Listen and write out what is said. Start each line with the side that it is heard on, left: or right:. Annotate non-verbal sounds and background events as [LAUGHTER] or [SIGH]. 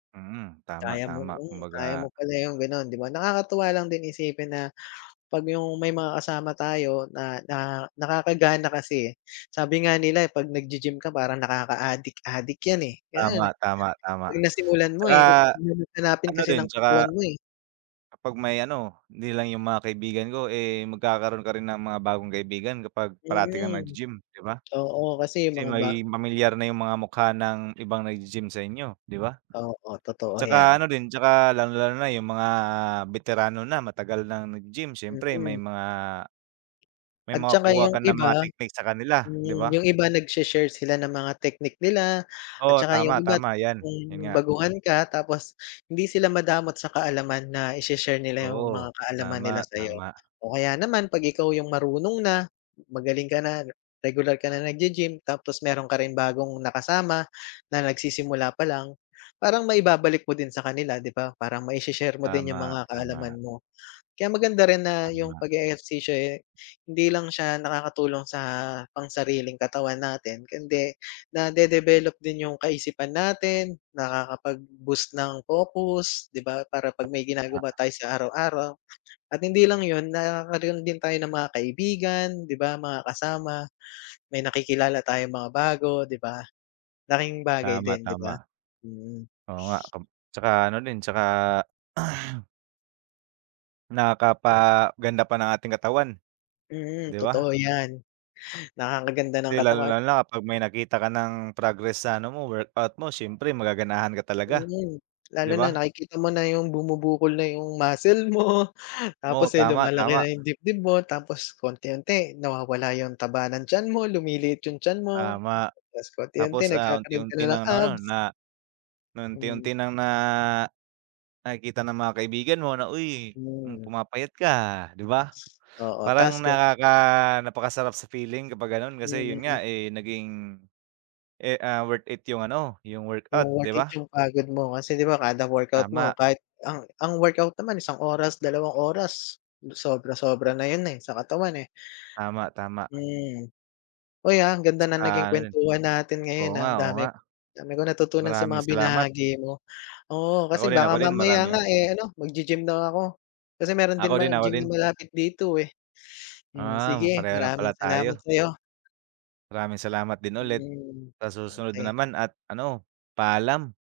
right: Hmm, tama,
left: Kaya mong
right: tama
left: hmm, kaya
right: kumbaga.
left: mo pala yung ganon, di ba. Nakakatuwa lang din isipin na, pag yung may mga kasama tayo na na nakakagana kasi eh, sabi nga nila pag naggi-gym ka parang nakakaadik adik yan, eh, ganun.
right: Tama. Tama, tama.
left: Pag nasimulan mo
right: Tsaka
left: eh, hahanap-hanapin
right: ano
left: kasi
right: din,
left: ng
right: tsaka,
left: katawan mo, eh.
right: kapag may ano, hindi lang yung mga kaibigan ko eh, magkakaroon ka rin ng mga bagong kaibigan kapag parati kang
left: Mm.
right: naggi-gym, di ba?
left: Oo, kasi
right: Kasi
left: mga ba
right: magiging pamilyar na yung mga mukha ng ibang naggi-gym sa inyo, di ba?
left: Oo, totoo
right: Tsaka
left: yan.
right: ano din, tsaka lalong-lalo na yung mga beterano na matagal ng naggi-gym, siyempre may
left: Mm.
right: mga, may
left: At saka
right: makukuha
left: yung
right: ka ng
left: iba,
right: mga technique sa kanila, di ba?
left: yung iba nagseshare sila ng mga technique nila, at
right: Oo.
left: saka yung
right: Tama,
left: iba
right: tama yan. Yun
left: kung
right: nga.
left: baguhan ka, tapos hindi sila madamot sa kaalaman na i-she-share nila yung
right: Oo,
left: mga kaalaman nila
right: tama,
left: sa'yo.
right: tama.
left: O kaya naman pag ikaw yung marunong na, magaling ka na, regular ka na naggi-gym, tapos meron ka ring bagong nakasama, na nagsisimula pa lang, parang maibabalik mo din sa kanila, di ba? Parang mai-she-share mo din yung
right: Tama,
left: mga
right: tama.
left: kaalaman mo. Kaya maganda rin na yung
right: Tama.
left: page-ehersisyo eh, hindi lang siya nakakatulong sa pang-sariling katawan natin kundi, nadedebelop din yung kaisipan natin, nakakapag-boost ng focus, di ba? Para pag may
right: Tama.
left: ginagawa tayo sa araw-araw, at hindi lang yun nagkakaroon din tayo ng mga kaibigan, di ba, mga kasama, may nakikilala tayong mga bago, di ba? Laking bagay
right: Tama,
left: din, di ba?
right: tama.
left: Mm.
right: Oo nga, kam tsaka ano din, tsaka [CLEARS THROAT] Nakapaganda pa ng ating katawan,
left: Mm,
right: di ba?
left: totoo yan, nakakaganda ng
right: 'Di
left: katawan.
right: lalong-lalo na kapag may nakita ka ng progress sa ano mo, workout mo, siyempre magaganahan ka talaga,
left: Mm. Lalo
right: di
left: na
right: ba?
left: nakikita mo na yung bumubukol na yung muscle mo,
right: Oo.
left: tapos eh,
right: Tama,
left: lumalaki
right: tama.
left: na yung dibdib mo, tapos paunti-unti nawawala yung taba ng tiyan mo, lumiliit yung tiyan mo,
right: Tama,
left: tapos paunti-unti
right: tapos, ah,
left: nagkakaroon ka na
right: unti-unti
left: ng
right: nang ano
left: abs.
right: na,
left: Mm.
right: unti-unti nang na nakikita ng mga kaibigan mo na, "Uy
left: Hmm.
right: pumapayat ka, ah, di ba?
left: Oo, tas
right: Parang
left: ka
right: nakaka napakasarap sa feeling kapag ganon
left: Hmm,
right: kasi yun
left: mm.
right: nga eh, naging, eh, ah, worth it yung ano yung
left: Yung
right: workout,
left: worth
right: di
left: it
right: ba?
left: yung pagod mo, kasi di ba, kada workout mo,
right: Tama.
left: kahit ang ang workout naman isang oras, dalawang oras, sobra-sobra na yun eh, sa katawan, eh.
right: Tama, tama.
left: Hmm, uy ah, ang ganda
right: Tsaka
left: ng naging
right: ano rin.
left: kuwentuhan natin ngayon
right: Oo
left: ah,
right: nga
left: ang
right: oo nga.
left: dami-dami kong natutunan sa
right: Maraming
left: mga
right: salamat.
left: binahagi mo. Oo,
right: Ako
left: kasi
right: rin ako
left: baka
right: rin,
left: mamaya nga
right: maraming
left: eh, ano maggi-gym na ako, kasi meron
right: Ako
left: din
right: din ako
left: gym na
right: din.
left: malapit dito, eh. Hmm,
right: Uhm,
left: sige,
right: pareho lang
left: maraming
right: pala
left: salamat
right: tayo.
left: sa'yo.
right: Maraming salamat din ulit.
left: Hmm.
right: Sa susunod na
left: Okey.
right: naman at ano, paalam.